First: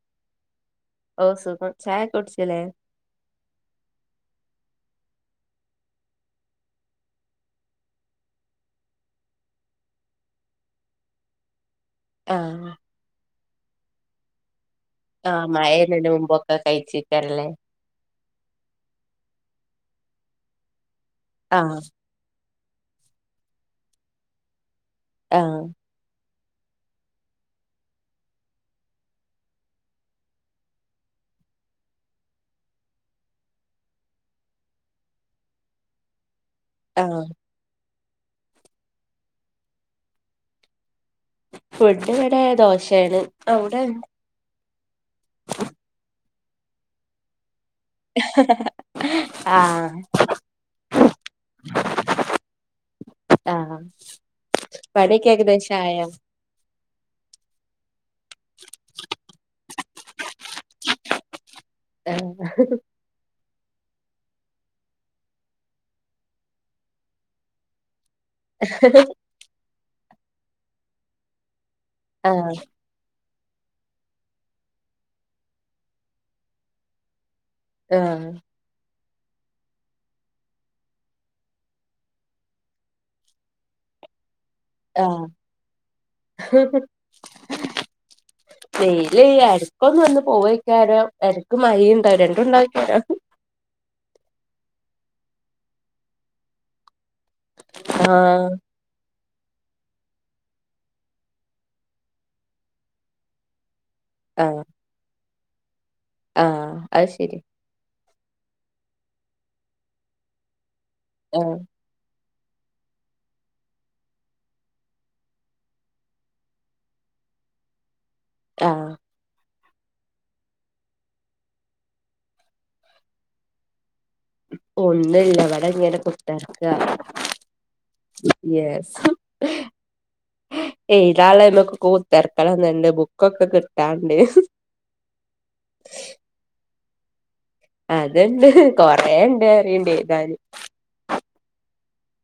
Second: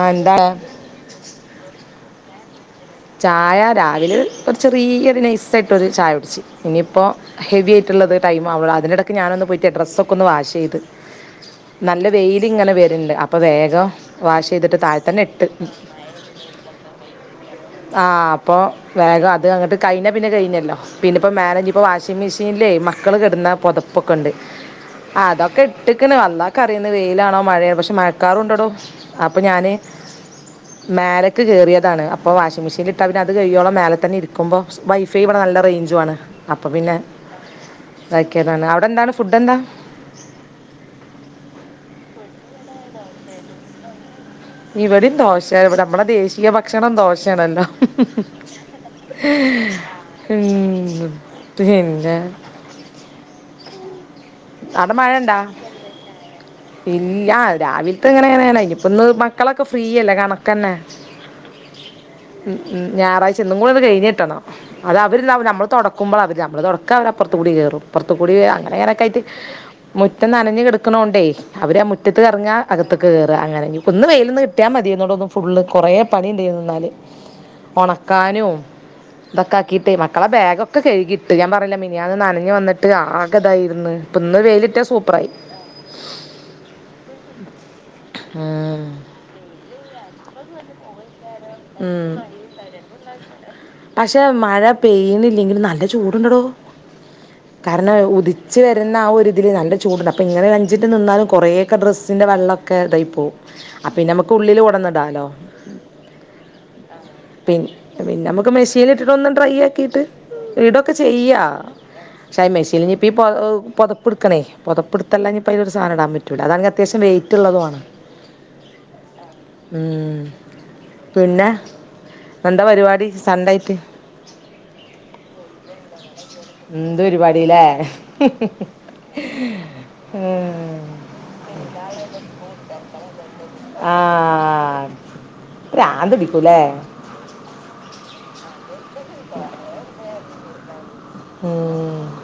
ആ എന്താണ്? ഓ സുഗം. ചായക്കെകുട്ച്ചില്ലേ? ചായ രാവിലെ ഒരു ചെറിയ ഒരു നൈസ ആയിട്ടൊരു ചായ കുടിച്ച്. ഇനിയിപ്പോൾ. ഹെവി ആയിട്ടുള്ളത് ടൈ ആവുണൊ. അതിനിടക്ക് ഞാനൊന്ന് പോയിട്ടെ ഡ്രസ്സ് ഒക്കെ ഒന്ന് വാഷെയ്ത്. [unintelligible] നല്ല വെയിലിങ്ങനെ ആഹ് വെരീണ്ട്. അപ്പോൾ വേഗം വാഷ് ചെയ്തിട്ട് താഴ. ആഹ് മയതേൻടെ മുമ്പൊക്കെ കയിചെക്കാരല്ലേ? ആഹ്, അപ്പ വേഗം അത് അങ്ങട്ട് കഴിഞ്ഞ പിന്നെ കഴിഞ്ഞല്ലോ. പിന്നെ ഇപ്പോ മേലെഞ്ഞ് ആഹ് ഇപ്പോ വാഷ്. മിഷീൻലെ മക്കള്കെട്ന്ന പോത്പ്പൊക്കെഇണ്ട്. അതൊക്കെ ആഹ് ഇട്ട്ക്ക്ണ്‌ ഇന്ക്റിയുന്ന് വെയിലാണോ മഴെന്ന് പക്ഷെ മഴക്കാറുണ്ടടോ അപ്പൊ ഞാന് മേലേക്ക് കേറിയതാണ് അപ്പോ വാഷിംഗ് മെഷീൻ ലിട്ടാ പിന്നെ അത് കഴിയോളം മേലെ തന്നെ ഇരിക്കുമ്പോ വൈഫൈ ഇവിടെ നല്ല റേഞ്ചു ആണ്. അപ്പൊ പിന്നെ ആഹ് അതയ്ക്കാതാണ് അവിടെ എന്താണ് ഫുഡ് എന്താ ഫുഡ് ഇവിടെ ദോശയാണ് അവ്ടെ? ഇവടിം ദോശയാണ് ഇവടെ നമ്മുടെ ദേശീയ ഭക്ഷണം ദോശയാണല്ലോ ആഹ് പിന്നെ ആഹ് അവിടെ മഴ പണിയൊക്കെ ഇണ്ടാ ഏകദേശം ആയോ ഇല്ല രാവില്ത്ത് ഇങ്ങനെ ഇങ്ങനെ. ഞ്ഞിഇപ്പൊ ഇന്ന് മക്കളൊക്കെ ഫ്രീയല്ലേ? കണക്കന്നെ [inaudible] ആഹ് ഹുംഹ് ഞായറാഴ്ച ഇന്നും കൂടി ഒന്ന് കഴിഞ്ഞിട്ടണം അത് അവര് ഇണ്ടാവും നമ്മൾ തുടക്കുമ്പളാ അവര് നമ്മള് തുടക്കാ അവര് അപ്പുറത്ത് കൂടി കേറും അപ്പൊറ്ത്ത് കൂടി അങ്ങനെ ഇങ്ങനെയൊക്കെ ആയിട്ട്. മുറ്റം നനഞ്ഞ് കിടക്കണോണ്ടേയ് അവര് മുറ്റ മുറ്റത്ത്ക്ക് എറങ്ങാ ആഹ് അകത്ത് കേറ് അങ്ങനെ ൻങ്കൊന്ന് ഇന്ന് വെയിൽ ഒന്ന് കിട്ടിയാ മതിയ്ന്നൊടൊന്ന് ഫുള്ള് കുറേ പണിണ്ടായിന് ഇന്നാല് ആഹ് ഒണക്കാനും. ഇതൊക്കെ ആക്കിയിട്ടേ മക്കളെ ബാഗൊക്കെ കഴുകിയിട്ട് ഞാൻ പറഞ്ഞില്ലെ മിനിയാന്ന് നനഞ്ഞ് വന്നിട്ട് ആർകെ ഇതായിര്ന്ന് ഇപ്പൊ ഇന്ന് വെയില് കിട്ടിയാ ആ [unintelligible] ഉം. ല്യയ് എടക്കൊന്ന് വന്ന് പോവയ്ക്കാരം. എടക്ക് ഉം. മയിണ്ടാവും രണ്ടും ഉണ്ടായ്ക്കാരം പക്ഷെ മഴ പെയ്യുണ്ഇല്ലെങ്കിലും നല്ല ചൂട്ണ്ടടോ. കാരണം ആഹ് ഉദിച്ചു വര് ന്നാആ ഒരു ഇതില് നല്ല ചൂടുണ്ട്. അപ്പൊ ഇങ്ങനെ ഒര് അഞ്ചിൻറ്റ് നിന്നാലും കുറേ ഒക്കെ ഡ്രസ്സിന്റെ വള്ള ഒക്കെ ഇതായി പോവും. അപ്പ പിന്നെ നമുക്ക് ഉള്ളില് കൊടന്നിടാലോ ആ അത് ശെരി പിന്നെ പിന്നെ നമുക്ക് മെഷീൻ ഇട്ടിട്ട് ഒന്ന് ഡ്രൈ ആക്കിട്ട് ഇടൊക്കെ ചെയ്യാ ആഹ് ച്ചായി മിഷീൽഞ്ഞി ഇപ്പൊ ഈ പൊതപ്പ് ഇട്ക്കണേ പൊതപ്പെടുത്തല്ല ഇഞ്ഞിപ്പോ അതിലൊര് സാധനം ഇടാൻ പറ്റൂല്ല അതാണങ്കി അത്യാശ്യം വെയി റ്റുള്ളതുമാണ് ആഹ ഉം പിന്നെ എന്താ പരിപാടി സൺ‌ഡേ ആയിറ്റ് ഒന്നും ഇല്ല വ്ടെ ഇങ്ങനെ കുത്തർക്കാ എന്ത് പരിപാടിയില്ലേ യെസ് ഹേഹ് എഴുതാൻള്ളത് മ്മക്ക് കൂത്തറ്ക്കല് വന്ന്ണ്ട് ബുക്കൊക്കെ കിട്ടാണ്ട്. പ്രാന്ത് പിടിക്കും ലെ അത്ണ്ട് കൊറേണ്ട് അറിണ്ട് എഴുതാന്. ഉഹും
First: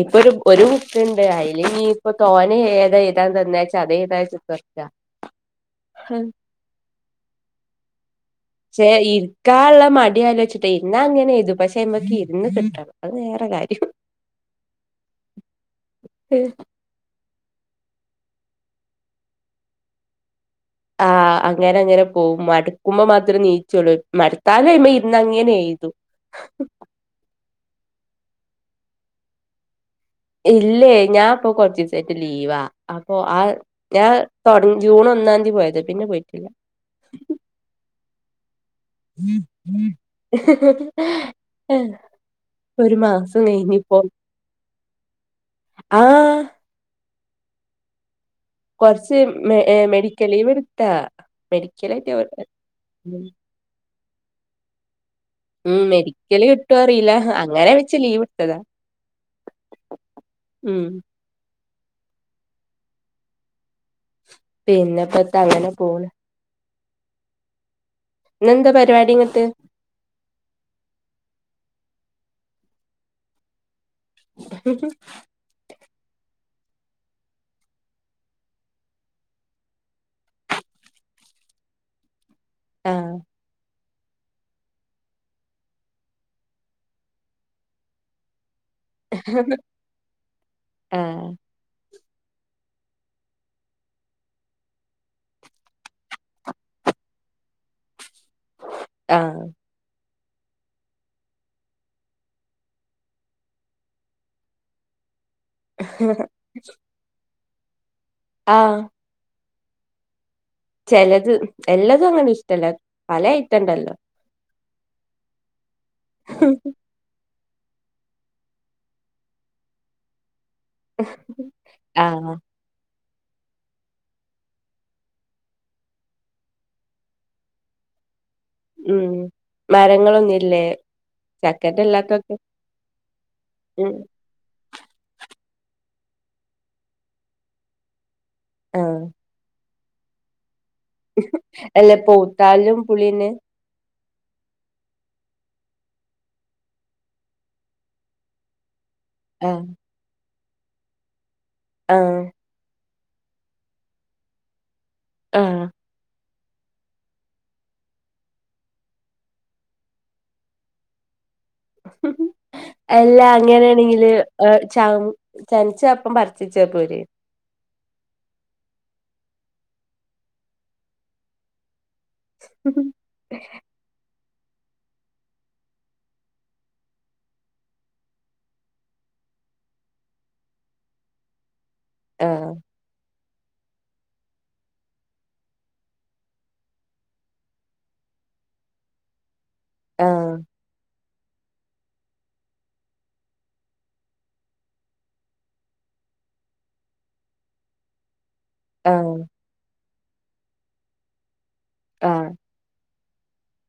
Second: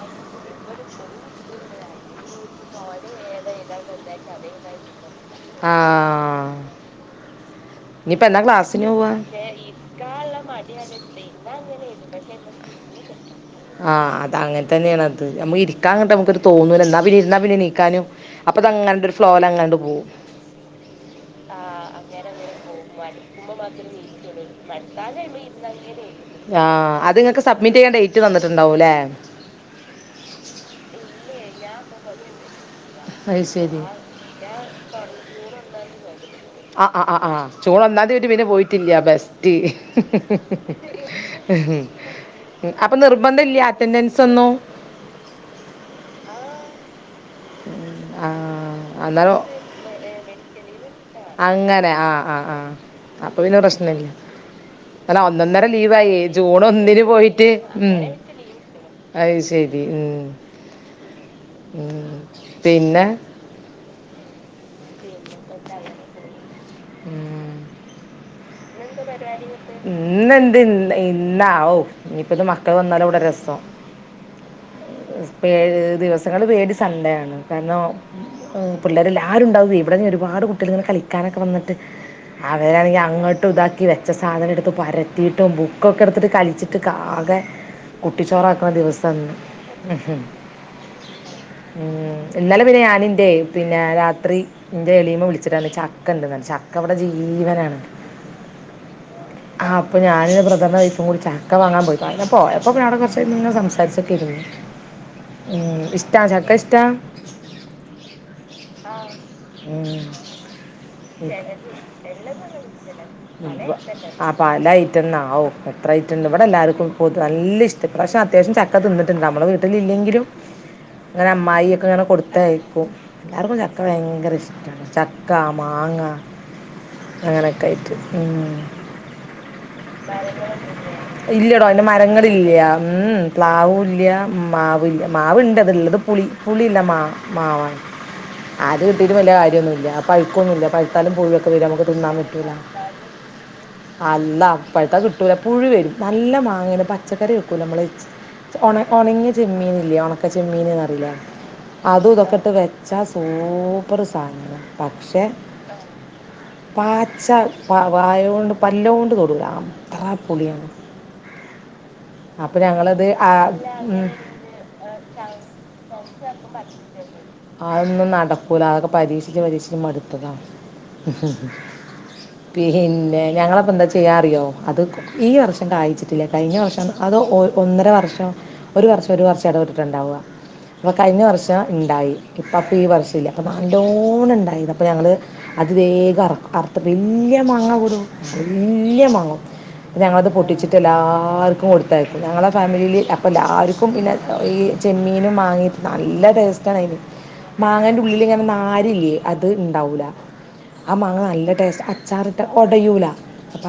ഇപ്പൊ ഒരു ഒരു ബുക്ക്ണ്ട് അതില് ഇനിയിപ്പോ തോനെ ഏതാ എഴുതാൻ തന്ന അത് എഴുതാലും [unintelligible] ആ ഉം ഇനി ഇപ്പൊ എന്നാ ക്ലാസ് പക്ഷെ സിനോവാ? ഇരിക്കാള്ള മടി ഇര്കാന്ള്ള ആലോചിച്ചിട്ടെ മടി ഇരുന്നാ ആണ്ന്ന്. അങ്ങനെ എഴുതും പക്ഷെ ഇരുന്നാങ്ങനെ എഴുതും അയ്മക്ക് പക്ഷെ ഇരുന്ന് അയ്മക്ക് കിട്ടണം ഒരുങ്ങി അത് വേറെ കാര്യം കിട്ടണം ആഹ് അത് അങ്ങനെ തന്നെയാണ് അത് നമ്മള് ഇരിക്കാങ്ങട്ട് നമുക്ക് തോന്നൂല ഇന്നാ പിന്നെ ഇരുന്നാ പിന്നെ നീ ക്കാനും അപ്പൊ അത് അങ്ങനെ ഒരു ഫ്ലോല് അങ്ങണ്ട് പോകും ആ അങ്ങനെ അങ്ങനെ പോകും മടി [unintelligible] അയ്മെ ഇരുന്ന് അങ്ങനെ എഴുതും ആ അത് ഇക്ക്‌ സബ്മിറ്റ് ചെയ്യാൻ ഡേറ്റ് തന്നിട്ടുണ്ടാവും ലേ ഇല്ലേ ഞാൻ ഇപ്പോ കൊറ്ച്ചിസായിട്ട് ലീവാ അപ്പൊ ആ അത് ശരി ഞാൻ തൊട്ങ്ങി ജൂൺ ഒന്നാംതി പോയത് പിന്നെ പോയിട്ടില്ല. അ അ അ ആഹ് ജൂൺ ഒന്നാം തീയതി പോയിട്ട് പിന്നെ പോയിട്ടില്ല്യ ബെസ്റ്റ് അപ്പ ഒരു മാസം നിർബന്ധില്ലൃ കഴിഞ്ഞിപ്പോ അറ്റൻഡൻസൊന്നും ആഹ് ഉം ആഹ് കൊർച്ച് എ മെഡിക്കൽ ലീവെട്ത്താ അങ്ങനെ ആഹ് ആഹ് ആഹ് അപ്പൊ പിന്നെ പ്രശ്നില്ല അല്ല ഒന്നൊന്നര ഉം ലീവായേ മെഡിക്കല് ജൂൺ കിട്ടോ ഒന്നിന് അറിയില്ല പോയിട്ട് അങ്ങനെ വെച്ച് ഉം ലീവ് എടുത്തതാ അത് ശരി ഉം ഉം ഉം പിന്നെ പിന്നെപ്പെത്താ അങ്ങന പോണ് ഉം ഇന്നെന്താ പ ഇന്നെന്ത് ഇന്ന് ഇന്നാ ഓ ഇനിപ്പിത്ത മക്കള് വന്നാലവിട രസം. ഹും ഹും പേ ദിവസങ്ങളില് പേടി സൺഡേയാണ് കാരണോം പിള്ളേരെല്ലാരുണ്ടാവേ ഇവിടെന്നൊരുപാട് കുട്ടികളിങ്ങനെ കളിക്കാനൊക്ക വന്നെട്ട് അവരാണെങ്കി ആഹ് അങ്ങോട്ടും ഇതാക്ക് വെച്ച സാധനം എടുത്ത് പരത്തിയിട്ടും ബുക്കൊക്കെ എടുത്തിട്ട് കളിച്ചിട്ട് ക്കാകേ കുട്ടിച്ചോറാക്കണ ദിവസാണ് ഇന്ന് ആഹ് ഉം ഇന്നലെ പിന്നെ ഞാനിന്റെ പിന്നെ രാത്രി എന്റെ എളീമ വിളിച്ചിട്ട് പറഞ്ഞ് ചക്കെണ്ടെന്ന് പറഞ്ഞ് ചക്കവിട ജീവനാണ്. ആഹ് ആഹ് ഞാനും ബ്രദറിൻ്റെ വൈഫും കൂടി ചക്ക വാങ്ങാൻ പോയി പോയപ്പോ പിന്നെ അവിടെ കൊർച്ചിര്ന്ന് സംസരിച്ചിട്ടെക്കെയിരുന്ന്. ഉം ഇഷ്ടാ ചക്ക ഇഷ്ടാ ആഹ് ഉം ചെലത് എല്ലാതും അങ്ങന ഇഷ്ടല്ലാ ഫുഡാ ആ പല ഐറ്റെന്നാ ഓ എത്രൈറ്റണ്ട് ഇവട എല്ലാർക്കും പൊതു നല്ല ഇഷ്ടം ഇപ്രാവശ്യം അത്യാവശ്യം ചക്ക തിന്നിട്ടെണ്ട് നമ്മട വീട്ടിലില്ലെങ്കിലും ഇങ്ങന അമ്മായിയെക്കെ ഇങ്ങന ആഹ് കൊടുത്തയ്ക്കും. എല്ലാർക്കും ചക്ക ഭയങ്കര ഇഷ്‌ടാണ് ചക്ക മാങ്ങ അങ്ങനെ ഒക്കെ ആയിട്ട് ഉം ഉം മരങ്ങളൊന്നുല്ലേ ഇല്ല്യടോ ചക്കന്റെ അതിന്റെ എല്ലാക്കൊക്കെ മരങ്ങളില്ല്യ ഉം പ്ലാവുല്ല്യ. മാവില്ല മാവിണ്ട് അതിള്ളത് പുളി പുളിള്ള മാ മാവാണ്. അത് ആഹ് കിട്ടിട്ട് വല്യ കാര്യോന്നുല്ല പൈക്കൊന്നില്ല പൈക്ക് പഴുത്താലും പുഴുവൊക്കെ വരും ഞമ്മക്ക് അല്ല തിന്നാൻ പറ്റൂല്ല. പൗത്താലും പുളിന്നെ അല്ലാഹ് പഴുത്ത കിട്ടൂല പുഴു വരും നല്ല മാങ്ങേണ് പച്ചക്കറി വെക്കൂലേ നമ്മള്. ഒണ ഒണങ്ങിയ ചെമ്മീനില്ലേ ഒണക്ക ചെമ്മീനിന്നറിയില്ലേ അതു ഇതൊക്കെട്ട് വെച്ച് ച്ചാ സൂപ്പറ് സാനം പക്ഷെ ആഹ് പാച്ച പ വായൊണ്ട് പല്ലോണ്ട് തൊടൂല ആ പുളിയാണ് അപ്പ് അല്ല അങ്ങനെണെങ്കില് ച ചെനച്ചപ്പം പറിച്ച് വെച്ച പോരെ അതൊന്നും നടക്കൂല അതൊക്ക പരീക്ഷിച്ച് പരീക്ഷിച്ച് മടുത്തതാണ്. പിന്നെ ഞങ്ങളപ്പോന്താ ചെയ്യാ അറിയോ അത് കോ ഈ വർഷം കായിച്ചിട്ടില്ല കയിഞ്ഞ വർഷം അത് ഒ ഒന്നര വർഷം ഒരു വർഷം ഒരു വർഷടവിട്ടിട്ട് ഇണ്ടാവുക അപ്പൊ കഴിഞ്ഞ വർഷം ഇണ്ടായി ഇപ്പോ ആഹ് അപ്പൊഈ വർഷം. ഇല്ല അവ നല്ലോണെണ്ടായിന് അപ്പ ഞങ്ങള്. അത് വേഗർത് വെല്ല്യാ മാങ്ങാ പോലും വെല്ല്യാ മാങ്ങ ഞങ്ങളത് ആഹ് പൊട്ടിച്ച്. എല്ലാർക്കും കൊടുത്തയക്കും ഞങ്ങളെ ഫാമിലിയിൽ അപ്പൊ ല്ലാർക്കും പിന്നെ ഈ ചെമ്മീനും മാ ങ്ങി നല്ല ടേസ്റ്റാണ് അയിന് മാങ്ങന്റെ ഉള്ളില് ങ്ങനെ ന - ആരില്ലേ ആഹ് അത് ണ്ടാവൂല ആ മാങ്ങ നല്ല ടേസ്റ്റ് ആഹ് അച്ചാറിട്ട ഒടയൂല.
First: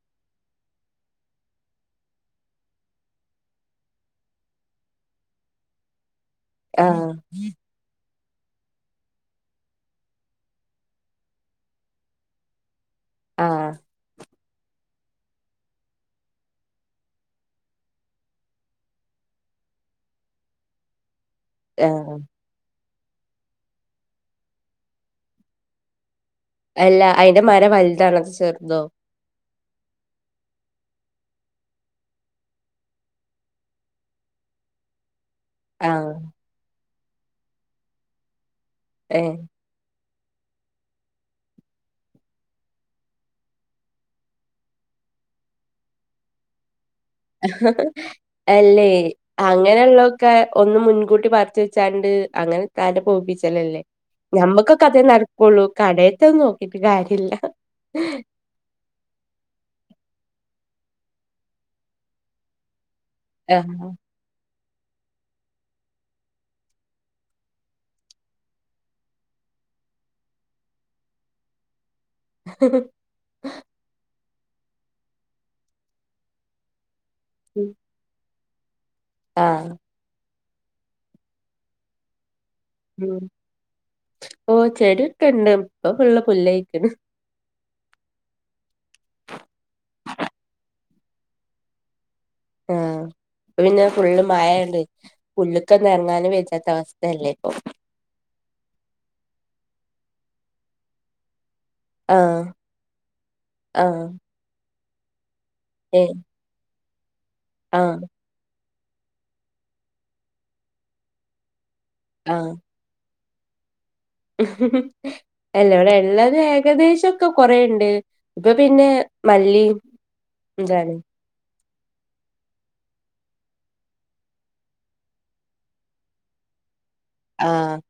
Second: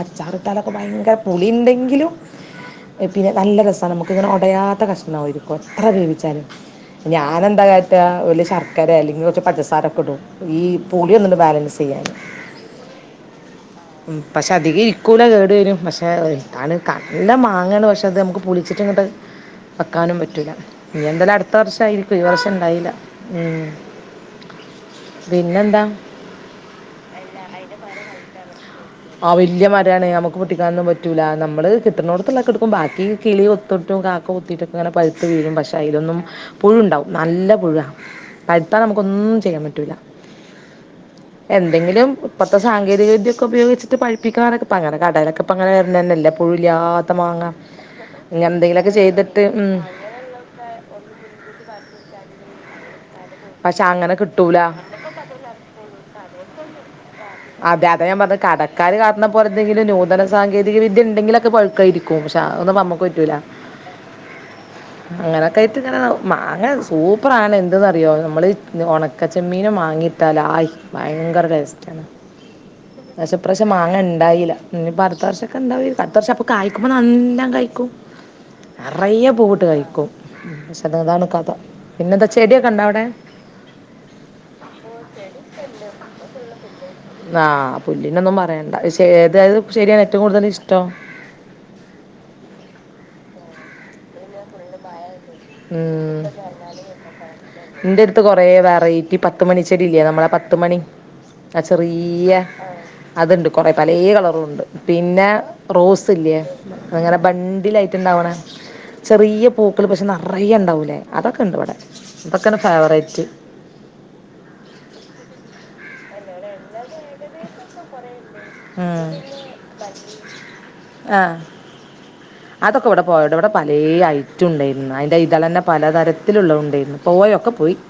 അച്ചാറ്ട്ടാലൊക്കെ ഭയങ്കര പുളി ണ്ടെങ്കിലും. പിന്നെ നല്ല രസാണ് നമുക്കിങ്ങനെ ഉടയാത്ത കഷ്ണ ആയിരിക്കും എത്ര വേവിച്ചാലും ആഹ് ഞാനെന്താ കാ ഓല് ശർക്കരെ അല്ലെങ്കി കുറച്ച് പഞ്ചസാരൊക്കെ ഇടും ഈ പു ളിയോന്ന് ബാലൻസ് ചെയ്യാന് ആ പശേ അതിക ഇരി കുല കേട് വരും പക്ഷേ നല്ല മാങ്ങേണ് പക്ഷെ അത് നമുക്ക് പുളിച്ചിട്ടങ്ങട്ട് വെക്കാനും പറ്റൂല്ല നീ എന്തെലം അടുത്ത് ത്ത് വർഷായിരിക്കും ആഹ് ഈ വർഷം ണ്ടായില്ല ഉം പിന്നെന്താ അല്ല അയിന്റെ മര വലുതാണ് ചെറ് തോ ആ വല്യ മരാണ് നമുക്ക് പൊട്ടിക്കാനൊന്നും പറ്റൂല നമ്മള് കിട്ടണോടത്തുള്ളൊെക്കെ ഇട്ക്കും ബാക്കി കിളി കൊ - തൊട്ടും കാക്ക കൊ ത്തിയിട്ടൊക്കെങ്ങന പഴുത്തു വീഴുംപക്ഷെ ആഹ് അയ്ലൊന്നും പുഴുണ്ടാവും നല്ല പുഴുവാ പഴുത്താ ഏഹ് നമുക്കൊന്നും ചെയ്യാൻ പറ്റൂല്ല. എന്തെങ്കിലും ഇപ്പത്തെ സാങ്കേതിക വിദ്യൊക്കെ ഉപയോഗിച്ച് ഇത് പഴിപ്പിക്കാനൊക്കെ അയ്നെ കടലൊക്കെ ങ്ങനെ വരുന്നതന്നല്ല പുഴുല്ലാതെ ഹ് ഹ് അല്ലേ ചെയ്തിട്ട് ഉം അങ്ങനെള്ള ക്കെ ഒന്ന് മുൻകൂട്ടി പറച്ച് വെച്ചാണ്ട് അങ്ങനെ പോവ്പി ല്ല ല്ലേ പക്ഷെ അങ്ങനെ കിട്ടൂല ഞമ്മക്കൊക്കെ അതെ നടക്കുള്ളൂ കടേത്തൊന്നും നോക്കീട്ട് കാര്യല്ല ക്കാര് കാണ പോലെതെങ്കിലും നൂതന സാങ്കേതിക വിദ്യ ഉണ്ടെങ്കിലൊക്കെപ ഴുക്കായിരിക്കും പഷേ അതന്നുംമ്മക്ക് പറ്റൂല്ല. ഏ അങ്ങനെക്കായിട്ട് ഇങ്ങനെ മാങ്ങസൂപ്പറാണ് എന്ത്‌ന്ന് അറിയോ മ്മള് ഉണക്കച്ചെമ്മീനും മാങ്ങിട്ടാലായ് ഭയങ്കര ടേസ്റ്റ് ആണ് ഹ് ഹ് ഇപ്രാശം മാങ്ങ ണ്ടായില്ല ഇനിപ്പ അടുത്ത വർഷംക്കെണ്ടാവ അടുത്ത വർഷം കായിക്കുമ്പോ നല്ലാം കായി ക്കും നിറയെ പൂവ് ആഹ് ട്ട്കായിക്കും. [unintelligible] അതാണ് കഥ പിന്നെന്താ ചെടിയൊക്കെണ്ട അവിടെ. ഉം ഓ ചെടിക്കെണ്ട് ഇപ്പൊ ഫുള്ള് പുല്ലയ് ക്ക്ണ്. ആഹ് പുല്ലിനൊന്നും പറയണ്ട പഷേ ഏതാത് ശരിയാണ് ഏറ്റവും കൂടുതൽ ഇഷ്ടം. ആഹ് ഇപ്പൊ പിന്നെ ഫുള്ള് മയെണ്ട്. ഉം അവസ്ഥയല്ലേ ഇപ്പൊ ഇന്റെട് ത്ത് കുറേ വെറൈറ്റി പത്ത് മണിച്ചെടി ഇല്ലേ നമ്മളെ പത്ത് മണി ആഹ് ചെറിയ ആഹ് അതുണ്ട് കൊറെ പല ആഹ് കളറുണ്ട് പിന്നെ ഏ റോസ് ഇല്ലേ അങ്ങനെ ബണ്ടിലായിട്ട് ആഹ് ണ്ടാവണ ചെറിയ പൂക്കള് പക്ഷെ ന - റയെ ണ്ടാവൂലേ അതൊക്കെ ഉണ്ട് ഇവിടെ ഇതൊക്കെയാ ഫേവറേറ്റ് ഹ് ഹ് ഹ് ഇലോ ള്ളത് ഏകദേശ ഒക്കെ കൊറെണ്ട് ഇപ്പൊ പിന്നെ ഉം മല്ലിം ന്താണ് ആഹ് [inaudible] അതൊക്കെ ഇവിടെ പോയടോ. ഇവിടെ പലേ ഐറ്റണ്ടായിരുന്നു. അതിൻ്റെ ഇതളെന്നെ പലതരത്തിലുള്ളതുണ്ടായിരുന്നു പോയി ഒക്കെ പോയി. ആഹ്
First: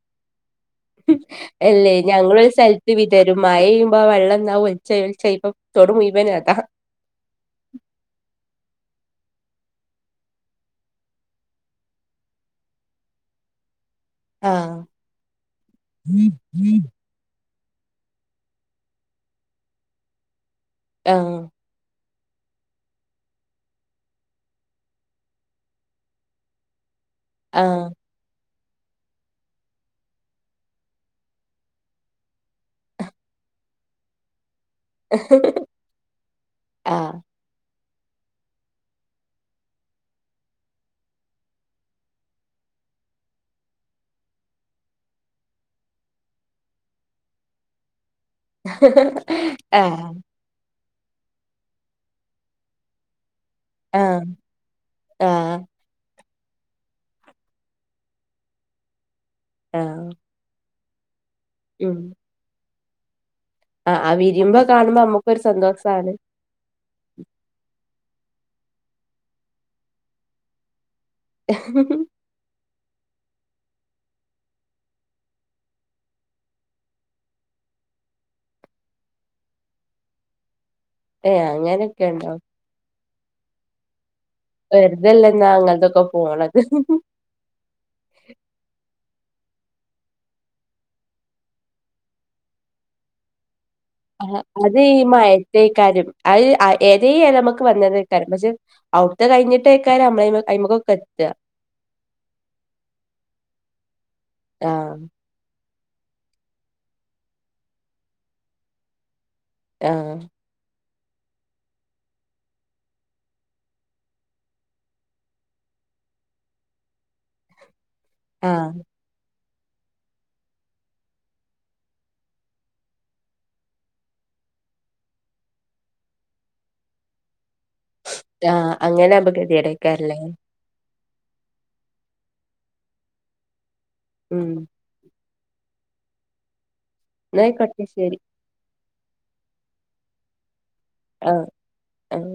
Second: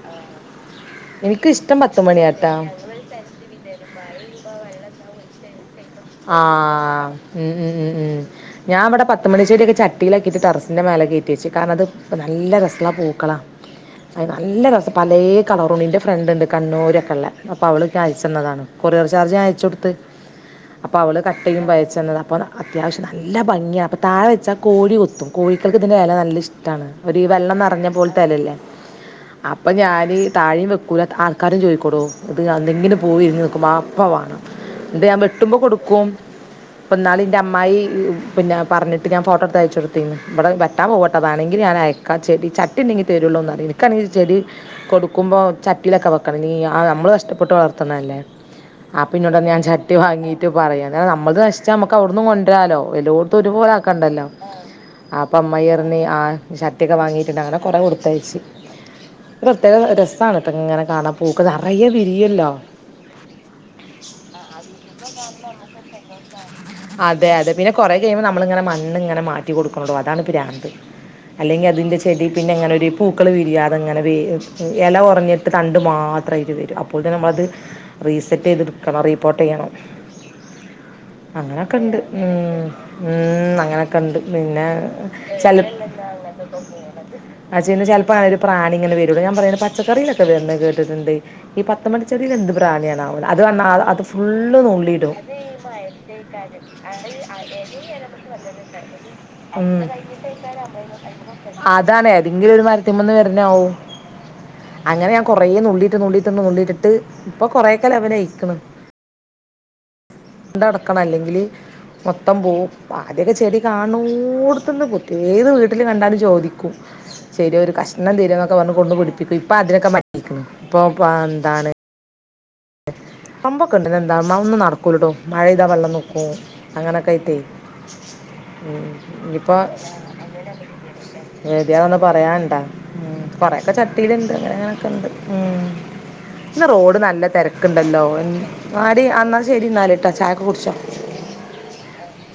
എനിക്കിഷ്ടം പത്തുമണിയാട്ടോ ഇത് വിതരും മഴയ്യുമ്പോ ആ വെള്ളം ന്നാ ഒലിച്ച ഒലിച്ച ഇപ്പ തടു മുഴവനും അതാ ആഹ് ഉം ഉം ഉം ഞാൻവിടെ പത്ത് മണിച്ചെടിയൊക്കെ ചട്ടിയിലാക്കിയിട്ട് ടറസിന്റെമേലെ കയറ്റി വെച്ച് കാരണം അത് നല്ല രസല്ല പൂക്കളാ [inaudible] അത് നല്ല ആഹ് രസം പലേ കളറുണ്ട് ൻ്റെ ഫ്രണ്ട്ണ്ട് കണ്ണൂരൊക്കെള്ള അപ്പൊ അവള് ച്ച് അയച്ചന്നതാണ് കൊറിയർ ചാർജ് അയച്ചൊടുത്ത് അപ്പോ അവള് ആഹ് കട്ട്യ്യും മ്പോ അയച്ചന്ന അപ്പ അത്യാവശ്യം നല്ല ഭംഗിയാ അപ്പോൾ താഴെ വെച്ചാൽ കോഴി കൊത്തും കോഴികൾക്ക് ഇതിൻ്റെ ഇല നല്ല ഇഷ്ടണ്. ഒരു വെള്ളം നിറഞ്ഞ പോലത്തെ ഇല ഇല്ലേ? അപ്പം ഞാന് താഴിം വെക്കൂല്ല ആൾക്കാരും ചോദിക്കോടോ ഇത് എന്തെങ്കിലുംപൂവ് വിരിഞ്ഞു നിൽക്കുനപോ അപ്പം വേണം. ഇത് ഞാൻ വെട്ടുമ്പോൾ കൊടുക്കും. ആഹ് ഇന്നാള് എൻ്റെ അമ്മായി പിന്നെ പറഞ്ഞിട്ട് ഞാൻ ഫോട്ടോ എടുത്ത് അയച്ച് കൊടുത്തിന്. ഇവിടെ വെട്ടാൻ പോവാട്ടോ വണെങ്കിൽ ഞാൻ അയ എനിക്ക് ആ ചെടി ചട്ടി ഉണ്ടെങ്കി തരുള്ളൂന്നറിയുള്ളു എനിക്കാണെങ്കിൽ ആ ചെടി കൊടുക്കുമ്പോ ചട്ടിയിലൊക്കെ വെക്കണം നമ്മള് കഷ്ടപ്പെട്ട് വളർത്തണ അല്ലേ ആപം ഇന്നോട്ട് പറഞ്ഞി ഞാൻ ആഹ് ആഹ് പറയാ നമ്മളെ നശിച്ച നമുക്ക് അവിടുന്ന് കൊണ്ടുവരാലോ എല്ലാടുത്തും ഒരുപോലെ ആഹ് കണ്ടല്ലോ അപ്പം ആഹ് അമ്മായി പറഞ്ഞ് ആഹ് ചട്ടിയൊക്കെ വാങ്ങിയിട്ടുണ്ട് അങ്ങനെ കുറേ കൊടുത്തയച്ചു ഇത് പ്രത്യേക ആഹ് രസമാണ് ഇത് ഇങ്ങനെ കാണാൻ പൂക്കള് നറയെ വിരിയുമല്ലോ? ആഹ് ആ വിരിയുമ്പോൾ കാണുമ്പോൾ നമ്മുക്കൊരു സന്തോഷമാണ് അതെ അതെ പിന്നെ കൊറെ കഴിയുമ്പോൾ നമ്മളിങ്ങനെ മണ്ണ് ഇങ്ങനെ മാറ്റി കൊടുക്കണോടോ. അതാണ് പ്രാന്ത്. അല്ലെങ്കിൽ അതിന്റെ ചെടി പിന്നെ അങ്ങനൊരു പൂക്കൾ വിരിയാതെങ്ങനെ വേ ഇല കുറഞ്ഞിട്ട് തണ്ട് മാത്രം ആയിട്ട് വരും. അപ്പോൾ തിന്ന് നമ്മളത് റീസെറ്റ് ചെയ്തെടുക്കണം റീപ്പോർട്ട് ചെയ്യണം ഏ അങ്ങനൊക്കെണ്ട് അങ്ങനെയൊക്കെ ഉണ്ടോ ഉം ഉം അങ്ങനെ. കണ്ട് പിന്നെ വെറുതെല്ലന്നാ ചിലപ്പോ അങ്ങനത്തൊക്കെ പോണത് ചിലപ്പോ അങ്ങന ഒരു പ്രാണിങ്ങള് വരൂംഞാൻ പറയാണ് പച്ചക്കറിനൊക്കെ വരുന്ന കേട്ടിട്ടുണ്ട് ഈ പത്ത് മണി ചെടിയിൽ എന്ത് പ്രാണിയാണോ ആവോ അത് വന്ന ആത് ആഹ്ഹ് അത് [unintelligible] ഈ മഴത്തേക്കാരും അത് ഏതാല നമക്ക് വന്നതേക്കാലും പക്ഷെഔ ഉം അതാണ് ഏതെങ്കിലും ഒരു മരത്തിമ്മന്ന് വരുന്ന ആവും. ആഹ് അങ്ങനെ ഞാൻ കുറെ നുള്ളിയിട്ട് നുള്ളീട്ട് നുള്ളിട്ടിട്ട് ഇപ്പൊ കൊറെ ഒക്കെ ലെവലായിരിക്ക്ണ്. ആഹ ണ്ട നടക്കണം അല്ലെങ്കില് മൊത്തം പോവും ആദ്യൊക്കെ ചെടി കാണുന്നിടത്ത് നിന്ന് പൊത്തും ഏത് വീട്ടില് കണ്ടാലും ചോദിക്കും. ചെറിയ ഒരു കഷ്ണം തരോ എന്നൊക്കെ പറഞ്ഞു ആഹ് കൊണ്ടു കൊടുപ്പിക്കും ഇപ്പൊ അതിനൊക്കെ മടിആയിരിക്ക്ന്ണ്. ഇപ്പൊ എന്താണ്. ആമ്പ്ക്കെ ഉണ്ട് എന്താമ്മ ഒന്നും നടക്കൂല ടോ മഴ പെയ്താൽ വെള്ളം നിക്കും. അങ്ങനെ ഒക്കെ ആയിട്ടെ ആഹ് ഉം അങ്ങനെ ആവുമ്പോ ഇപ്പൊ ഗതികേടേക്കാരല്ലേ [unintelligible] ണന്ന് പറയാനണ്ടാ ഉം കുറെയെക്കെ ചട്ടിയിലുണ്ട് ഉം ഇങ്ങനെ. ഉം ഇന്ന് റോഡ് ന ന ആയിക്കോട്ടെ. ണ്ടല്ലോ ശരി ആടി എന്നാൽ ശരി എന്നാല് ഇട്ടാ ചായക്ക് കുടിച്ചോ ആഹ് ആഹ്